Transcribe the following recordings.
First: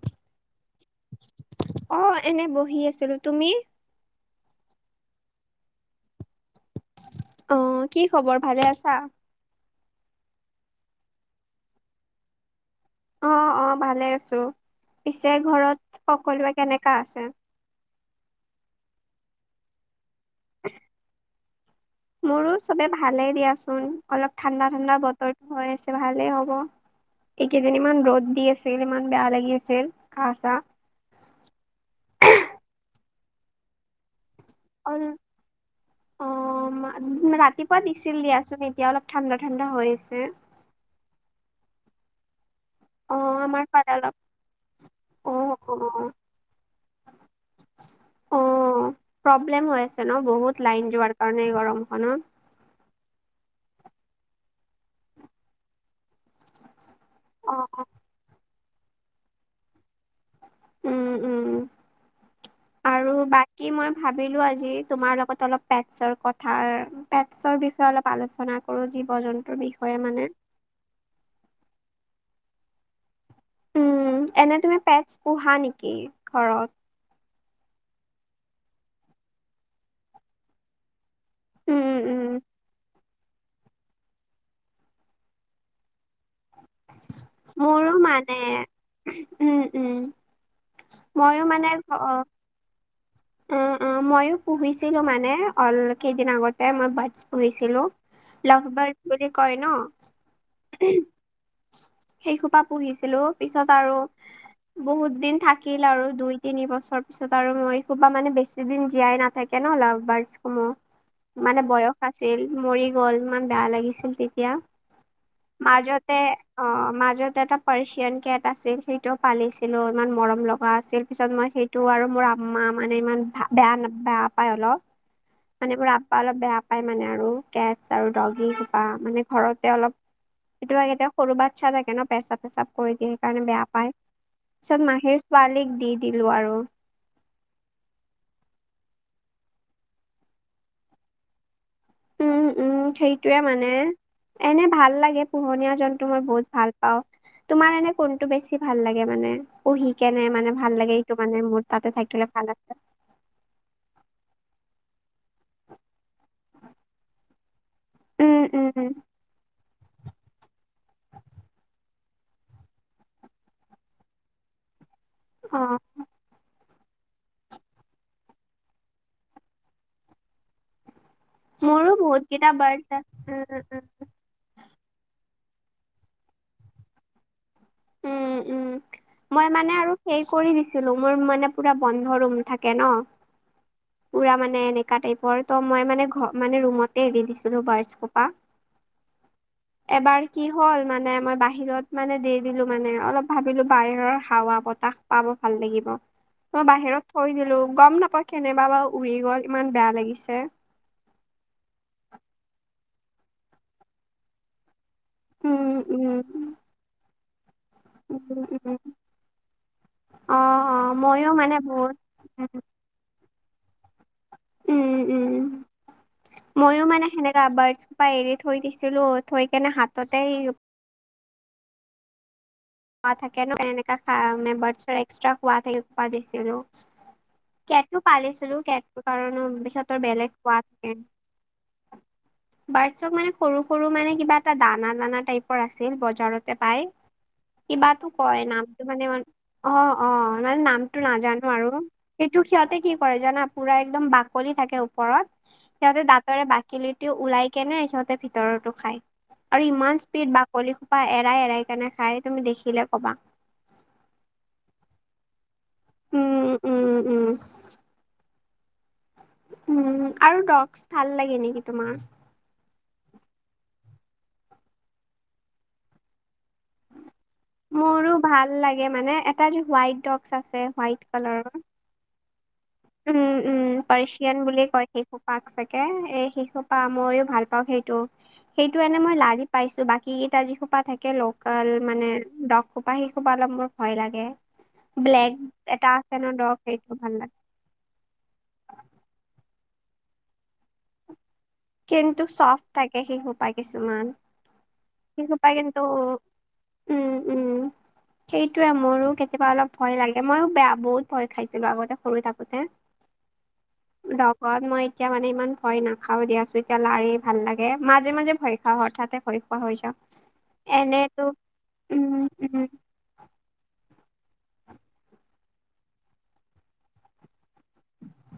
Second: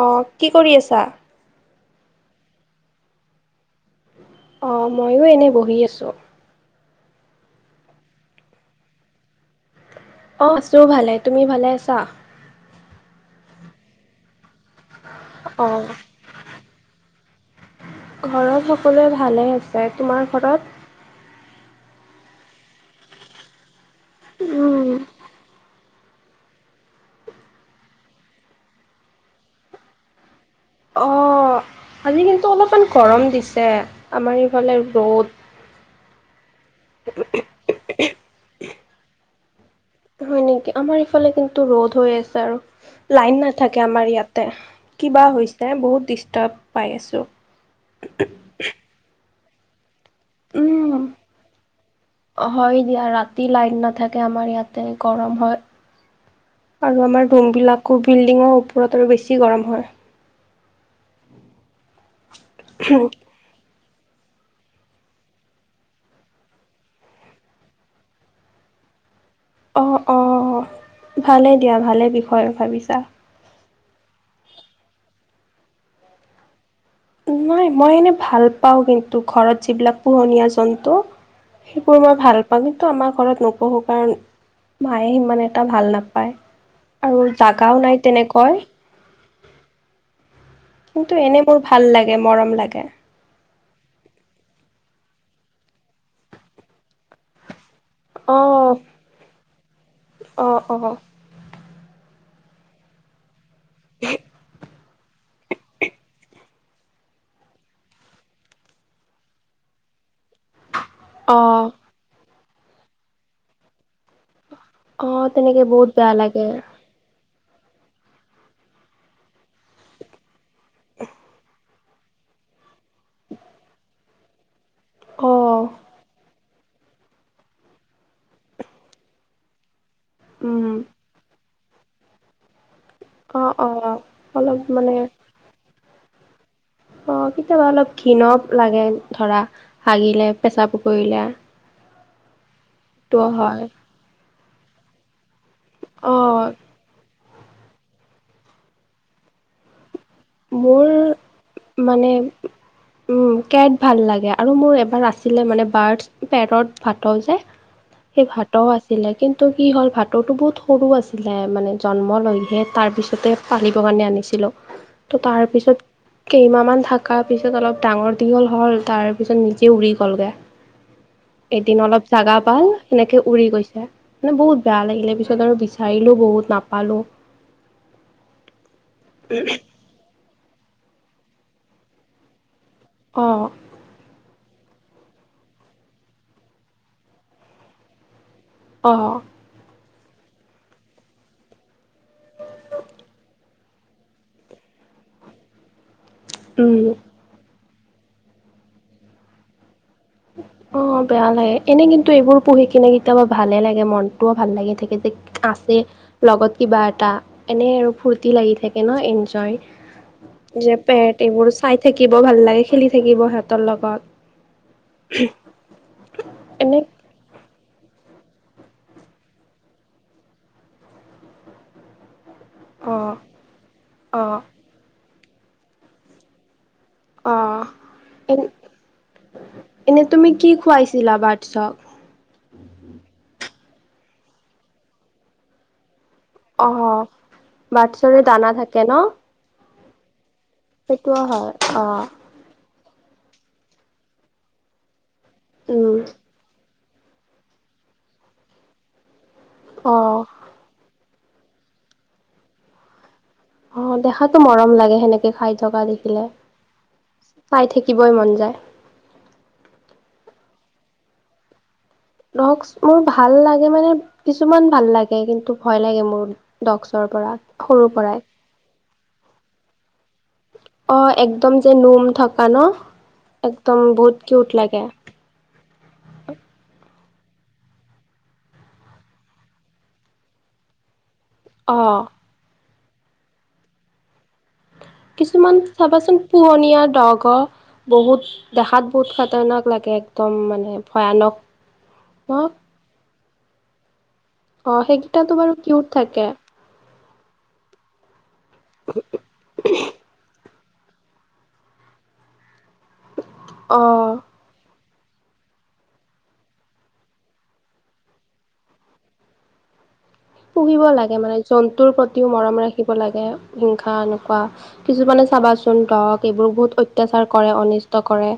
অ' কি কৰি আছা? অ' এনে বহি আছিলোঁ, তুমি? অ' মইয়ো এনেই বহি আছোঁ। অ' কি খবৰ ভালে আছা? অ' আছোঁ ভালে, তুমি ভালে আছা? অ' অ' ভালে আছোঁ। পিছে অ'। ঘৰত সকলোৱে কেনেকুৱা আছে? ঘৰত সকলোৱে ভালে আছে, তোমাৰ ঘৰত? মোৰো চবে ভালেই দিয়াচোন অলপ ঠাণ্ডা উম, ঠাণ্ডা বতৰ হৈ আছে ভালেই হ'ব। এইকেইদিন ইমান ৰ'দ দি আছিল। ইমান বেয়া লাগি আছিল গাহ চাৰ। অ' আজি কিন্তু অলপমান গৰম দিছে। আমাৰ ইফালে অল ৰ'দ অ' ৰাতিপুৱা দিছিল দিয়াচোন। এতিয়া অলপ ঠাণ্ডা ঠাণ্ডা হৈ আছে। হয় নেকি, আমাৰ ইফালে কিন্তু ৰ'দ হৈ আছে আৰু অ লাইন নাথাকে ফালে আমাৰ অলপ ইয়াতে কিবা অ হৈছে অ বহুত ডিষ্টাৰ্ব পাই আছোঁ। অ' প্ৰব্লেম হৈ আছে ন বহুত লাইন উম, যোৱাৰ কাৰণে গৰমখনত। হয় দিয়া, ৰাতি লাইট নাথাকে, আমাৰ ইয়াতে গৰম হয়। আৰু আমাৰ ৰুম অ বিলাকো বিল্ডিং ওপৰত আৰু বেছি গৰম হয়। উম, উম, আৰু বা কী মই ভাবিলোঁ। আজি তোমাৰ লগত অলপ পেটছৰ কথাৰ পেটছৰ বিষয়ে অলপ আলোচনা কৰোঁ। জীৱ-জন্তু অ' অহ' ভালেই দিয়া, ভালেই বিষয় ভাবিছা। উম, এনে তুমি পেটছ পোহা নেকি ঘৰত? মই মই এনেই ভাল পাওঁ, কিন্তু ঘৰত যিবিলাক পোহনীয়া জন্তু। উম সেইবোৰ মই উম ভাল পাওঁ, কিন্তু আমাৰ ঘৰত নোপোহো। কাৰণ মায়ে সিমান এটা ভাল নাপায় আৰু জাগাও মোৰো নাই মানে তেনেকৈ। উম, উম। কিন্তু, ময়ো এনেই মোৰ মানে ভাল অ লাগে মৰম লাগে। উম, উম, মইয়ো পুহিছিলোঁ মানে অল কেইদিন আগতে মই বাৰ্ডছ পুহিছিলোঁ? লাভ অ', বাৰ্ড বুলি কয় ন অ', অ'। সেইসোপা পুহিছিলোঁ। পিছত আৰু বহুত দিন থাকিল আৰু দুই তিনি বছৰ পিছত আৰু মই এই সোবা মানে বেছি দিন জীয়াই নাথা কে লাভ বাৰ্ড সমূহ। মানে অ', বয়স আছিল মৰি গ'ল ইমান বেয়া লাগিছিল তেতিয়া। অ', তেনেকে বহুত বেয়া মাজেতে লাগে। অ' মাজত এটা পাৰ্চিয়ান কেট আছিল। সেইটো পালিছিলোঁ। ইমান মৰম লগা গোৱা আছিল। পিছত মই সেইটো আৰু মোৰ আমাৰ মানে ইমান ভা বেয়া বেয়া পায় অলপ। অ', মানে মোৰ আপ্পা অলপ বেয়া পায় মানে আৰু কেটছ আৰু ডগি সোপা মানে ঘৰতে অলপ। উম, কেতিয়াবা কেতিয়াবা সৰু বাটচা থাকে ন পেচাব চেচাব কৰি দিয়ে। সেইকাৰণে অ', বেয়া পায়, অ', অলপ পিছত মানে মাহীৰ পোৱালিক দি দিলোঁ আৰু অ' কেতিয়াবা অলপ ঘিণৰ লাগে ধৰা হাগিলে পেচাব কৰিলে। উম, উম, টো সেইটোয়ে হয় মানে এনে ভাল লাগে পোহনীয়া জন্তু মই বহুত অ' ভাল পাওঁ। তোমাৰ এনে কোনটো বেছি ভাল লাগে মানে পোহি কেনে মানে ভাল মোৰ লাগে। এইটো মানে মোৰ তাতে মানে থাকিলে ভাল আছে। উম কেট ভাল লাগে আৰু মোৰ এবাৰ আছিলে মানে বাৰচ পেৰত ভাতও যে সেই উম ভাতও উম উম আছিলে কিন্তু। তো কি হ'ল ভাতৌটো বহুত সৰু আছিলে মানে জন্ম লৈহে তাৰপিছতে পানিবৰ কাৰণে আনিছিলোঁ। ত' অ তাৰপিছত কেইমাহ মাহ থকাৰ পিছত অলপ ডাঙৰ দীঘল হ'ল তাৰ পিছত নিজে উৰি গ'লগৈ। [inaudible] এদিন অলপ বহুত জাগা কেইটা ভাল বাৰ্ডছ আছে সেনেকে উম উৰি গৈছে। উম। মানে বহুত বেয়া লাগিলে পিছত আৰু বিচাৰিলো বহুত নাপালো। উম উম মই মানে আৰু সেই কৰি দিছিলো, মোৰ মানে পুৰা বন্ধ ৰুম থাকে ন' অ' [inaudible] পুৰা মানে এনেকা টাইপৰ ত মই মানে ঘ মানে ৰুমতে এৰি দিছিলো [inaudible] অ' এবাৰ কি হ'ল মানে মই বাহিৰত মানে দেৰি ভাবিলো মানে অলপ ভাবিলো বাহিৰৰ হাৱা বতাহ পাব ভাল লাগিব মই উম। বাহিৰত। থৈ দিলো গম নাপাও কেনেবা বা উৰি গ'ল ইমান বেয়া লাগিছে। অ' বেয়া লাগে এনে কিন্তু এইবোৰ পুহি কিনে কিতয়াবা ভালে লাগে মনতটোও ভাল লাগি থাকে যে। উম আছে উম লগত কিবা এটা এনেই আৰু ফূৰ্তি উম লাগি উম থাকে ন এনজয়। অ যে অ পেট মইয়ো এইবোৰ মানে চাই বহুত থাকিব ভাল লাগে খেলি থাকিব সিহঁতৰ লগত। উম উম এনে মইয়ো মানে সেনেকাে আবঢ়িছো। পা এৰি থৈ দিছিলো থৈ কেনে হাততে অ থাকে ন এনেকা চা অ এক্সট্ৰা খোৱা থাকে ক দিছিলো। অ কেটটো এ পালিছিলো কেট কাৰণ পিছতৰ বেলেগ কোৱা থাকে। চব পাৰছক মানে সৰু সৰু মানে কিবা এটা দানা দানা টাইপৰ আছিল বজাৰত। অ টেপাই কিবাটো বাটছৰে কয় দানা নামটো থাকে ন মানে। অ' অ' মানে নামটো সেইটোও নাজানো হয় আৰু অ সেই। টো সিহঁতে কি কৰে জানা পুৰা একদম বাকলি থাকে ওপৰত উম সিহঁতে দাঁতৰে বাকলিত। তেওঁ ওলাই কেনে সিহতে ভিতৰোটো খাই আৰু অ ইমান স্পীড বাক কলিসোপা এৰাই এৰাই কেনে খাই তুমি দেখিলে কবা। অ' দেখাতো মৰম লাগে সেনেকে খাই থকা দেখি। উম উম উম চাই থাকিবই মন যায়। উম আৰু ডক্সছ ভাল লাগে নেকি তোমাৰ? ডক্স মোৰ ভাল লাগে মানে, কিছুমান ভাল লাগে কিন্তু ভয় লাগে মোৰ। ডক্সৰ পৰা। সৰুৰ মোৰো পৰাই ভাল লাগে মানে এটা যে হোৱাইট ডক্স আছে। হোৱাইট অ' কালাৰৰ একদম যে নুম থকা ন একদম বহুত কিউট লাগে। শিশোপাক চাগে এই শিশোপা ময়ো ভাল পাওঁ সেইটো। সেইটো এনে মই লাৰি পাইছো, বাকী কেইটা যিসোপা থাকে লগ। কল অ মানে দক সোপা শিকোবা অলপ মোৰ ভয় লাগে। ব্লেক কিছুমান এটা আছে চাবাচোন ন ডগ পোহনীয়া সেইটো ভাল দগ লাগে। হওঁক। বহুত দেখাত বহুত খাতানাক লাগে একদম মানে ভয়ানক। কিন্তু ন চফ্ট থাকে সেইশোপা কিছুমান। অ' সেইকেইটাটো বাৰু কিউট থাকে। উমঁ-উমঁ, সেইটোৱে মোৰো কেতিয়াবা অলপ ভয় লাগে মইও বেয়া বহুত- ভয় খাইছিলো আগতে সৰু থাকোতে। অ ডক- ঘৰত মই এতিয়া মানে ইমান ভয় নাখাও দিয়া। যেতিয়া লাৰি ভাল লাগে মাজে-মাজে ভয় খাওঁ হঠাতে ভয় খোৱা হৈ যাওঁ। পুহিব লাগে এনেতো মানে জন্তুৰ উম প্ৰতিও উম মৰম ৰাখিব লাগে হিংসা এনেকুৱা। কিছুমানে চাবাচোন দগ এইবোৰ বহুত অত্যাচাৰ কৰে অনিষ্ট- কৰে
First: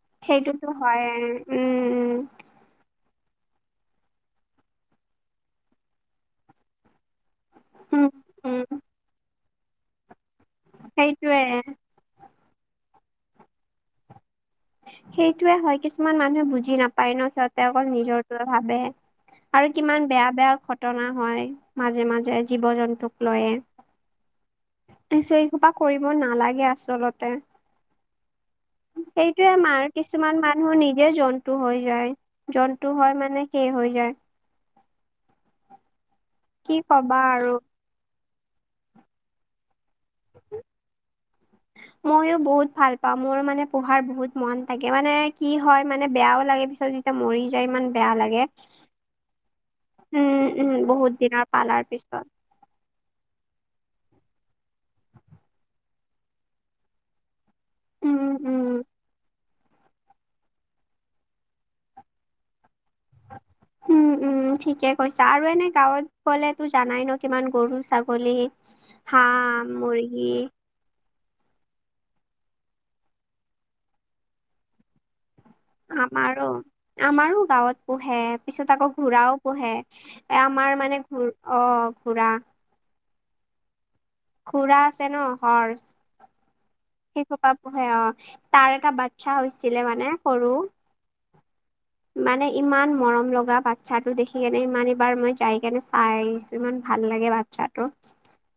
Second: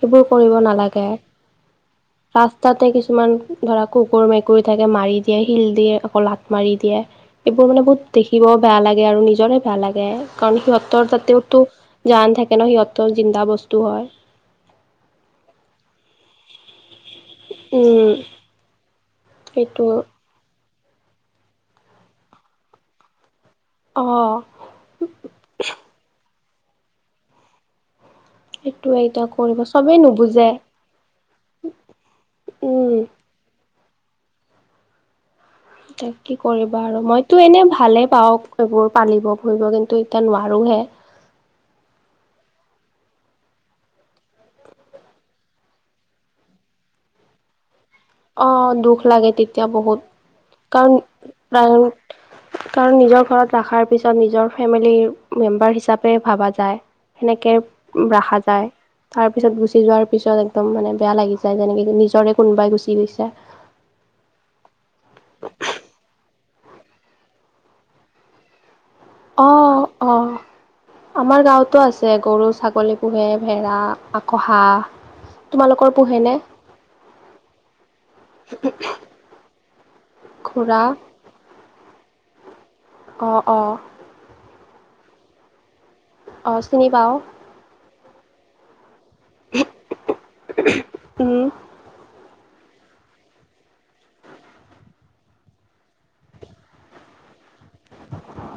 সেইবোৰ কৰিব সেইটোতো হয় নালাগে। উম তা'তে কিছুমান ধৰা কুকুৰ মেকুৰী থাকে মাৰি দিয়ে, শিল দিয়ে, আকৌ লাত মাৰি দিয়ে। এইবোৰ মানে উম বহুত দেখিবও উম বেয়া লাগে আৰু নিজৰে বেয়া লাগে, কাৰণ সিহঁতৰ সেইটোয়ে যাতেওঁ টো- জান থাকে ন' সিহঁতো জিন্দা বস্তু হয়। সেইটোয়ে হয় কিছুমান মানুহে বুজি নাপায় ন'। তা'তে অকল উম নিজৰটোৱে ভাবে আৰু সেইটো কিমান বেয়া-বেয়া ঘটনা হয়, মাজে-মাজে জীৱ-জন্তুক লৈয়ে। অ'। পিছে এই কোপা কৰিব নালাগে আচলতে। সেইটোৱে এতিয়া সেইটোয়ে কৰিব আমাৰ চবেই কিছুমান নুবুজে মানুহ নিজে জন্তু হৈ যায়, জন্তু উম হয় মানে- হৈ যায়। এ কি কৰিবা আৰু মইতো এনেই ভালে পাওঁ। সেইবোৰ পালিব ফুৰিব কিন্তু এতিয়া নোৱাৰোঁ'হে। [unintelligible] মইও বহুত ভাল পাওঁ, মোৰো মানে পঢ়াৰ বহুত মন থাকে মানে কি হয় মানে বেয়াও লাগে পিছত- এয়া মৰি যায় ইমান- বেয়া লাগে অঁ' দুখ লাগে তেতিয়া বহুত। উম উম কাৰণ বহুত দিনৰ প্ৰায় পালাৰ পিছত কাৰণ নিজৰ ঘৰত ৰখাৰ পিছত নিজৰ ফেমিলি মেম্বাৰ হিচাপে ভবা যায়। সেনেকে উম ৰাখা যায়। উম তাৰ- পিছত গুচি যোৱাৰ পিছত একদম মানে বেয়া লাগি যায় যেনেকে নিজৰে কোনোবাই গুচি গৈছে। উমঁ-উমঁ ঠিকে কৈছা। আৰু এনেই গাঁৱত গ'লে তো জানাই ন' কিমান গৰু, ছাগলী- হাঁহ, অ' অ' মুৰ্গী। আমাৰ গাঁৱতো আছে গৰু, ছাগলী পোহে ভেড়া আকৌ হাঁহ। তোমালোকৰ পোহেনে আমাৰো, আমাৰো গাঁৱত পোহে পিছত আকৌ ঘোৰাও পোহে। এ' আমাৰ ঘোঁৰা মানে ঘ অ' ঘোৰা- অঁহ', -অঁহ',। ঘোৰা আছে ন' হৰ্চ। অ' চিনি পাওঁ। সেই সোপা পোহে অঁ', তাৰ এটা বাচ্ছা হৈছিলে মানে সৰু। উম। মানে ইমান মৰম লগা বাচ্ছাটো দেখি কেনে ইমান এবাৰ মই যাই কেনে চাই আহিছো ইমান ভাল লাগে বা- চ্ছাটো।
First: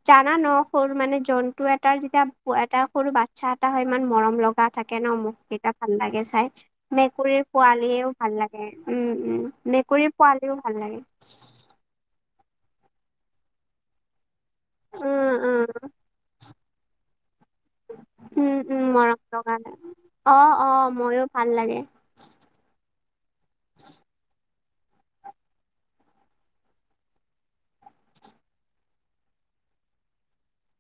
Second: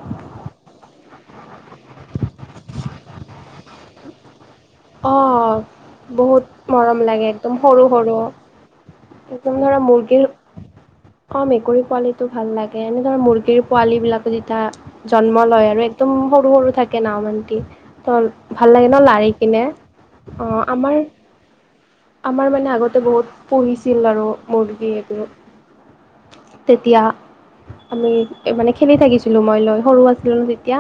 জানা ন' সৰু মানে জন্তু এটাৰ যেতিয়া এটা সৰু বাচ্ছা এটা হয় ইমান মৰম লগা- থাকে ন' মুখ অ', কেইটা ভাল লাগে বহুত চাই। মৰম লাগে মেকুৰীৰ একদম সৰু সৰু পোৱালীয়েও- ভাল লাগে, উমঁ-উমঁ, একদম ধৰা মেকুৰী মুৰ্গীৰ পোৱালিও ভাল লাগে। অ', মেকুৰী পোৱালী- টো ভাল লাগে। এনেকুৱা মুৰ্গীৰ পোৱালী বিলাকো যেতিয়া- উম জন্ম উম লয় আৰু একদম সৰু-সৰু থাকে ন' মানটি ত' ভাল লাগে ন' লাৰি- কিনে সেইকাৰণে। অঁ', অ', -অঁ', আমাৰ মইও ভাল লাগে। আমাৰ মানে আগতে বহুত পঢ়িছিল আৰু মৰ্গী এইবোৰ। তেতিয়া আমি মানে খেলি থাকিছিলো মই লৈ সৰু আছিলো ন তেতিয়া।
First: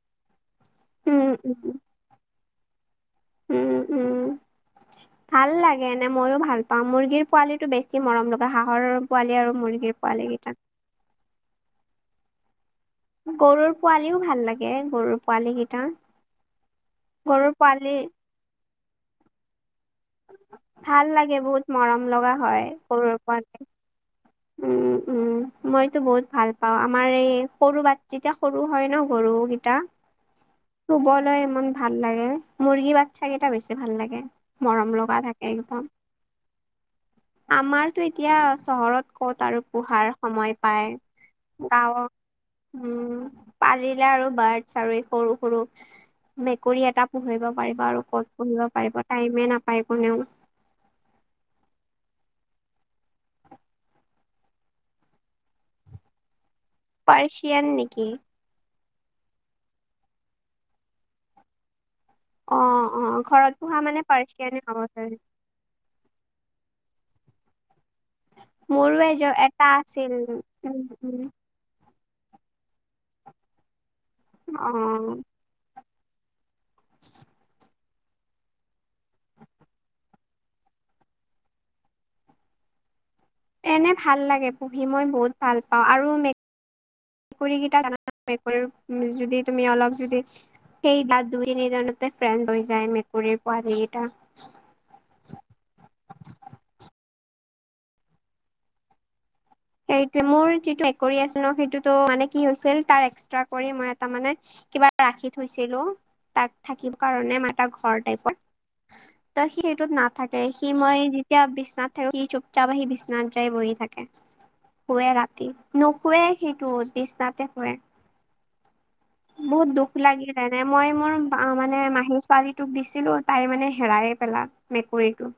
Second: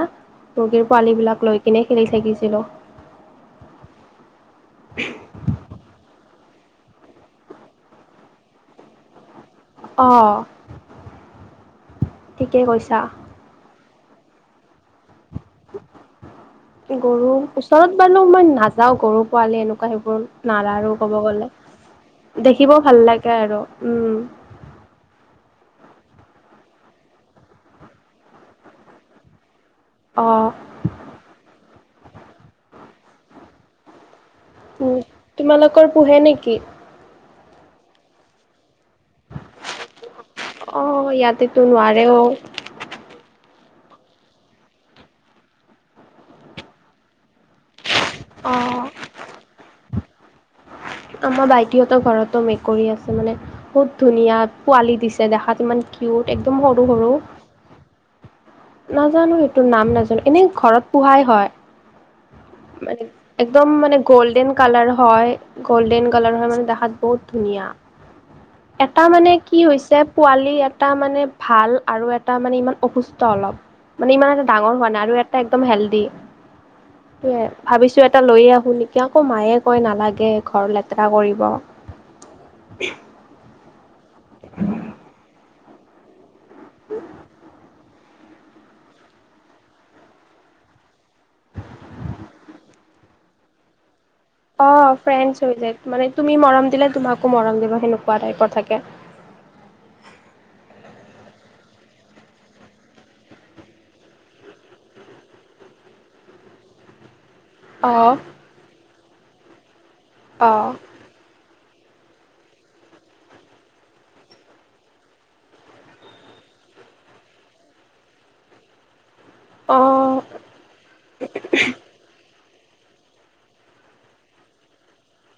মুগীৰ উম পোৱালীবিলাক উম লৈ কিনে খেলি থাকিছিলোঁ। উম, উম, ভাল লাগে। মযইও ভাল পাওঁ মুৰ্গীৰ পোৱালিটো বেছি মৰম লগা হাঁহৰ পোৱালি আৰু মুৰ্গীৰ পোৱালি অ', কেইটা ঠিকেই কৈছা। গৰুৰ পোৱালিও ভাল লাগে গৰুৰ। পোৱালি কেইটা গৰু গৰুৰ পোৱালি ওচৰত বাৰু মই নাযাওঁ গৰু পোৱালি এনেকুৱা। সেইবোৰ নালাৰু ভাল ক'ব লাগে গ'লে বহুত মৰম লগা হয় দেখিবও ভাল গৰুৰ লাগে পোৱালি আৰু উম। উম, উম, মইতো বহুত ভাল পাওঁ আমাৰ এই সৰু বাট যেতিয়া সৰু হয় ন। গৰুকেইটা। অ'। চুবলৈ ইমান ভাল লাগে মুৰ্গী বাচ্ছা কেইটা বেছি ভাল লাগে। মৰম লগা থাকে একদম। কি? আমাৰতো এতিয়া চহৰত ক'ত আৰু পোহাৰ সময় অ', ইয়াতেতো পায় গাঁৱত নোৱাৰেও উম, পাৰিলে আৰু বাৰডছ আৰু এই সৰু সৰু মেকুৰী এটা পুহিব পাৰিব আৰু ক'ত পুহিব অ'। পাৰিব টাইমে নাপায় কোনেও। আমাৰ ভাইটিহঁতৰ ঘৰতো মেকুৰী আছে মানে বহুত ধুনীয়া পোৱালি দিছে দেখাত ইমান কিউট একদম সৰু সৰু। চিয়ান নেকি? নাজানোঁ এইটো নাম নাজানোঁ এনেই ঘৰত পোহাই হয়। অ অ মানে ঘৰত একদম পোহা মানে গ'ল্ডেন পাৰ্চিয়ানে হ'ব কালাৰ চাগে। হয়। গ'ল্ডেন কালাৰ হয় মানে দেখাত বহুত ধুনীয়া। মোৰো এটা এজ মানে কি এটা হৈছে আছিল পোৱালি উম এটা উম মানে ভাল আৰু এটা মানে ইমান অসুস্থ অলপ মানে ইমান এটা অ ডাঙৰ হোৱা নাই আৰু এটা একদম হেল্ডি এ ভাবিছোঁ এটা লৈ আহোঁ নেকি আকৌ মায়ে কয় নালাগে ঘৰ লেতেৰা কৰিব। এনে ভাল লাগে পোহি মই বহুত ভাল পাওঁ আৰু মেকুৰিকিটা যদি তুমি অলপ যদি সেই তাত দুই তিনিদিনতে ফ্ৰেণ্ড হৈ যায়। মেকুৰীৰ পোৱা সেইকেইটা। অ', ফ্ৰেন্স হৈ যায় মানে তুমি মৰম দিলে তোমাকো মৰম দিব সেনেকুৱা টাইপৰ থাকে। সেইটোৱে মোৰ যিটো একৰি আছিল ন সেইটো মানে কি হৈছিল তাৰ এক্সট্ৰা কৰি মই এটা মানে কিবা ৰাখি থৈছিলোঁ তাত থাকিব কাৰণে মা অ ঘৰ টাইপৰ ত' সি সেইটোত নাথাকে অ সি মই এতিয়া বিচনাত থাকে সি চোপচাপ আহি বিশ্বনাত যাই বহি থাকে। শোৱে ৰাতি নুশোৱে সেইটো বিছনাতে শোৱে। বহুত অ দুখ লাগিল যেনে মই মোৰ মা মানে মাহী ছোৱালীটোক দিছিলোঁ তাই মানে হেৰাইয়ে পেলা মেকুৰীটো।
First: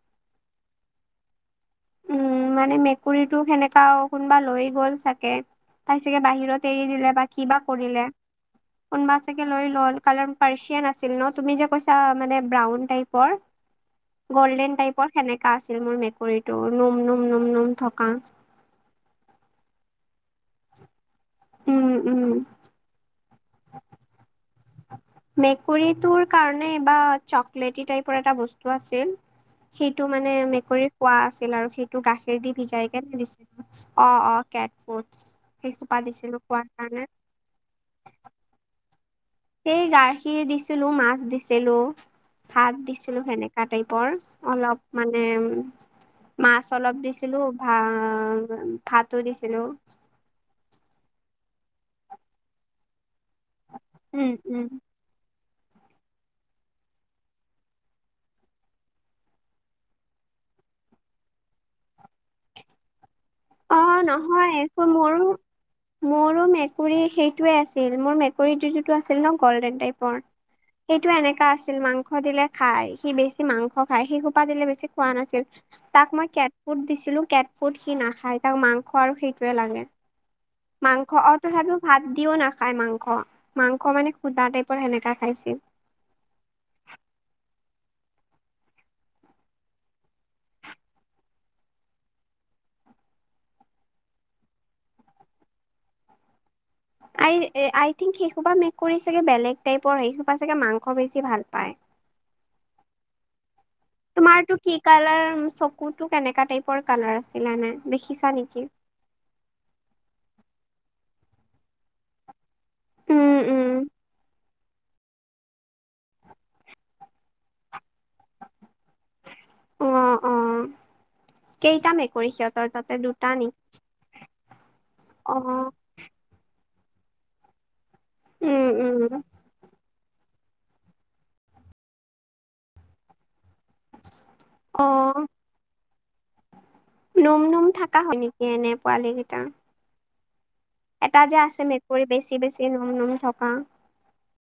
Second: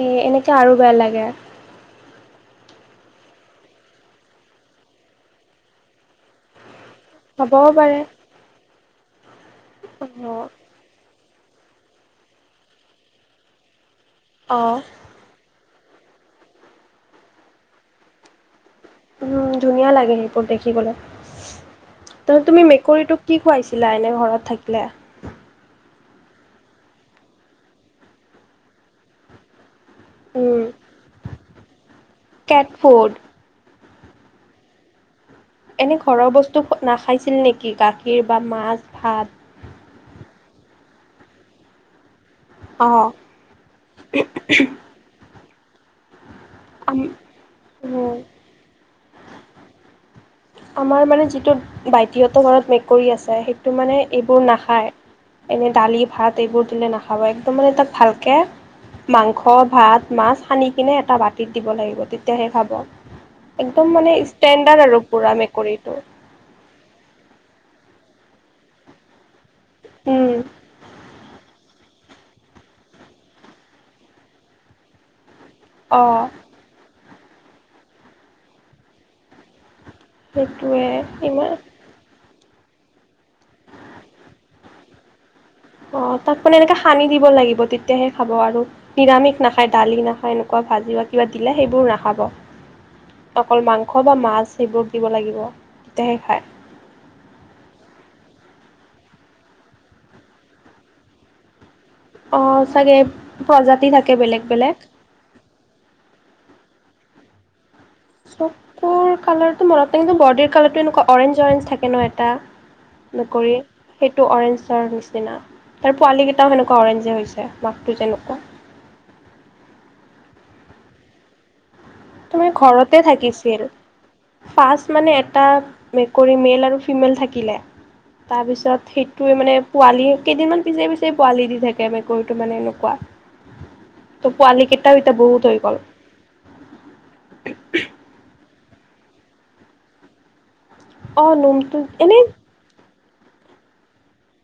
এ এনেকুৱা আৰু বেয়া লাগে। উম, মানে মেকুৰীটো সেনেকা কোনোবা লৈ গ'ল চাগে। তাই চাগে বাহিৰত এৰি দিলে বা কিবা হ'বও পাৰে। কৰিলে কোনোবা চাগে লৈ গ'ল। অ কাৰণ পাৰ্চিয়ান আছি আছিল ন তুমি যে কৈছা মানে ব্ৰাউন টাইপৰ অ গল্ডেন টাইপৰ। সেনেকা আছিল মোৰ মেকুৰীটো নোম নোম নোম নোম থকা উম ধুনীয়া লাগে সেইবোৰ দেখিবলৈ উম, উম, তাৰপিছত তুমি মেকুৰীটোক কি খুৱাইছিলা এনেই ঘৰত থাকিলে? মেকুৰীটোৰ কাৰণে বা চকলেটি টাইপৰ এটা বস্তু আছিল। সেইটো মানে উম মেকুৰী খোৱা আছিল আৰু সেইটো গাখীৰ দি কেট ভিজাই কে ফুড দি অ অ কেট ফুডচ এনে ঘৰৰ বস্তু নাখাইছিল নেকি গাখীৰ বা মাছ ভাত? সেই গাখীৰ দিছিলোঁ মাছ দিছিলোঁ। ভাত অ দিছিলোঁ সেনেকা টাইপৰ অলপ মানে মাছ আম অলপ দিছিলোঁ ভা উম, ভাতো দিছিলোঁ আমাৰ মানে যিটো বাইটিহঁতৰ ঘৰত মেকুৰী আছে সেইটো মানে উম, এইবোৰ উম, নাখায় এনেই দালি ভাত এইবোৰ দিলে নাখাব একদম মানে তাক ভালকে মাংস ভাত মাছ সানি কিনে এটা বাতিত দিব লাগিব তেতিয়াহে খাব একদম মানে ষ্টেণ্ডাৰ্ড আৰু আৰু পুৰা মেকুৰীটো মোৰো মেকুৰী সেইটোৱে আছিল মোৰ মেকুৰীটো সেইটো আছিল গ'ল্ডেন টাইপৰ উম সেইটো এনেকা আছিল মাং স দিলে খাই সি বেছি মাংস খায় সি সোপা দিলে বেছি খোৱা নাছিল অ তাক মই ফুড দিছিলোঁ কেট ফুড সি নাখায় তাক মাংস আৰু সেইটোৱে লাগে সেইটোৱে মাংস অ ইমান তথাপিও ভাত দিওঁ নাখায় মাংস মাংস মানে সুদা টাইপৰ সেনেকা খাইছিল অ তাক মানে এনেকা সানি দিব লাগিব তেতিয়াহে খাব আৰু। নিৰামিষ নাখায় দালি নাখায় এনেকুৱা ভাজি বা কিবা দিলে সেইবোৰ নাখাব। অকল মাংস বা মাছ সেইবোৰ দিব লাগিব তেতিয়াহে খায়। আই আই থিংক সেইহোপা মেকুৰী চাগে বেলেগ টাইপৰ সেইহোপা চাগে মাংস বেছি ভাল পায়। অ চাগে প্ৰজাতি থা তোমাৰতো কি কালাৰ চকুটো কেনেকা টাইপৰ কালাৰ আছিলে এনে দেখিছা নেকি? চকুৰ কালাৰটো মনত নাই কিন্তু বডীৰ কালাৰটো এনেকুৱা অৰেঞ্জ অৰেঞ্জ থাকে ন এটা উম মেকুৰী উম সেইটো অৰেঞ্জৰ নিচিনা। তাৰ পোৱালি কেইটাও সেনেকুৱা অৰেঞ্জে হৈছে, মাকটো যেনেকুৱা। অঁ অঁ কেইটা মে তোমাৰ ঘৰতে থাকিছিল পাঁচ মানে অ এটা মেকুৰী মেল আৰু ফিমেল থাকিলে উম তাৰপিছত উম সেইটোৱে মানে পোৱালি কেইদিনমান পিছে, পিছে পোৱালি দি থাকে মেকুৰীটো মানে এনেকুৱা। তো পোৱালি অ কেইটা এতিয়া বহুত হৈ গ'ল। নোম নোম থকা হয় নেকি এনে পোৱালি কেইটা এটা অ যে আছে নোমটো মেকুৰী এনেই বেছি বেছি নোম নোম থকা।